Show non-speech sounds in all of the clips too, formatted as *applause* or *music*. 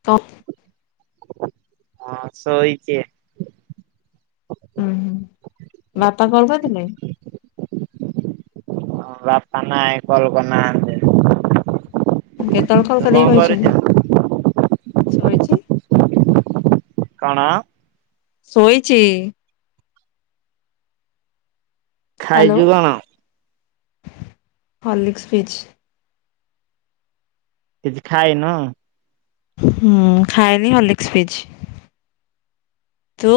ତ? ହଁ ଶୋଇଚି । ହୁଁ ହୁଁ ବାପା କଲ କରିଥିଲେ? ହଁ ବାପା ନାଇ କଲ କରିନାହାନ୍ତି। କେତବେଳେ କଲ୍ ତୁ କଣ କରିବେ କହିଛନ୍ତି? କରୁଛୁ? ଶୋଇଚି। କଣ? ଶୋଇଚି। ହ୍ୟାଲୋ ଖାଇଚୁ କଣ? ହର୍ଲିକ୍ସ ପିଇଚି। କିଛି ଖାଇନ? ହୁଁ ଖାଇନି ହର୍ଲିକ୍ସ ପିଇଚି। ତୁ?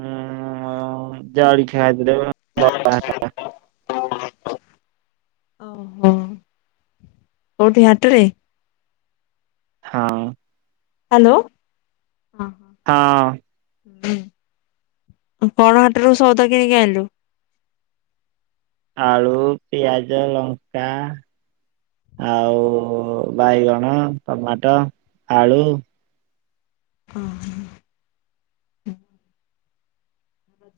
ମୁଁ ଅଁ ଜଳି ଖିଆ ଏଟା କଣ *unintelligible* ଓହୋ କୋଉଠି ହାଟରେ? ହଁ। ହାଲୋ। ହଁ। ଉଁ କଣ ହାଟୁରୁ ସୋଉଦ କିଣିକି ଆଇଁଲୁ! ଆଳୁ ପିଆଜ ଲଙ୍କା ଆଉ ବାଇଗଣ ଟମାଟୋ ଆଳୁ। ଅହ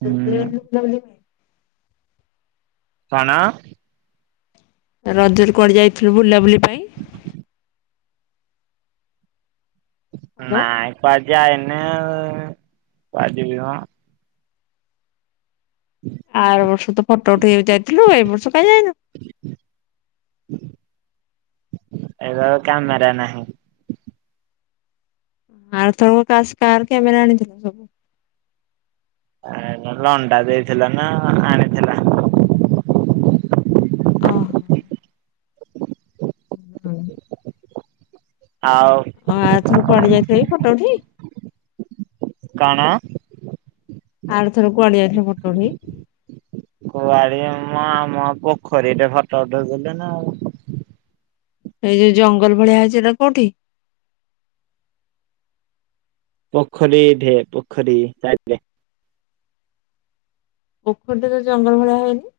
ହୁଁ *unintelligible* କଣ? ରଜରେ କୁଆଡ଼େ ଯାଇଥିଲୁ ବୁଲାବୁଲି ପାଇଁ? ହ୍ୟାଲୋ ନାଇଁ ପା ଯାଇନି କୁଆଡ଼େ ଯିବି ମ । ଆର ବର୍ଷ ତ ଫଟ ଉଠେଇଆକୁ ଯାଇଥିଲୁ ଏ ବର୍ଷ କାଁ ଯାଇନୁ? ଏବେ ଆଉ କାମେରା ନାହିଁ। ଆର ଥରକ କାସ୍ କାହାର କାମେରା ଆଣିଥିଲୁ ସବୁ? ଆ ଲଣ୍ଡା ଦେଇଥିଲା ନାଁ ଆଣିଥିଲା। ଅହ ହୁଁ। ଆଉ ଅ ଏଥର କୁଆଡ଼େ ଯାଇଥିବ କି ଫଟ ଉଠେଇ? କଣ? ଆର ଥର କୁଆଡ଼େ ଯାଇଥିଲ ଫଟ ଉଠେଇ? କୁଆଡ଼େ ଆମ ପୋଖରୀରେ ଫଟ ଉଠଉଥୁଲେ ନାଁ ଆଉ। ଏଇ ଯୋଉ ଜଙ୍ଗଲ ଭଳିଆ ହେଇଚି ହେଟା କୋଉଠି? ପୋଖରୀ ଢେ ପୋଖରୀ ସାଇଟରେ। ପୋଖରୀ ତ ଯୋଉ ଜଙ୍ଗଲ ଭଳିଆ ହେଇନି।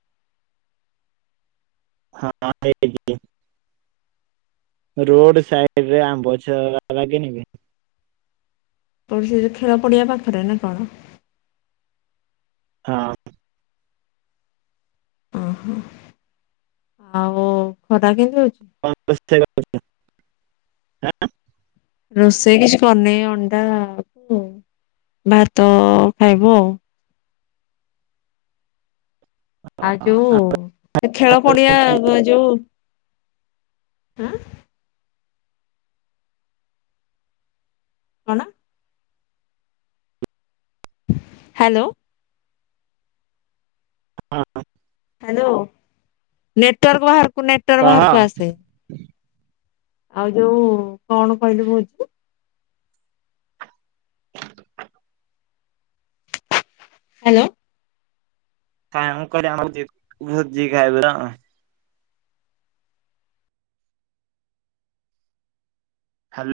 ହଁ ହେଇ *inaudible* ରୋଡ ସାଇଡରେ ଆମ୍ବଛ ଲାଗିନି କି? ଓ ସେ ଯୋଉ ଖେଳ ପଡ଼ିଆ ପାଖରେ ନାଁ କଣ? ହଁ। ଓହୋ ଆଉ ଖରା କେମିତି ହୋଉ *unintelligible* ଆଁ? ରୋଷେଇ କିଛି କରିନେଇ ଅଣ୍ଡାକୁ ଭାତ ଖାଇବୁ ଆଉ। ଆ ଯୋଉ ହେ ଖେଳ ପଡ଼ିଆ ବ ଯୋଉ ଆଁ? କଣ? ହାଲୋ। ହଁ। ହାଲୋ ନେଟୱାର୍କ ବାହାର କୁ ନେଟୱାର୍ କହ। ବାହାରୁକୁ ଆସେ। ଆଉ ଯୋଉ କଣ କହିଲୁ କୋହୁଚି ହାଲୋ। କାଇଁ ମୁଁ କହିଲି ଆଉ ଜି ଭୋଜି ଖାଇବୁ ର ହ୍ୟାଲୋ।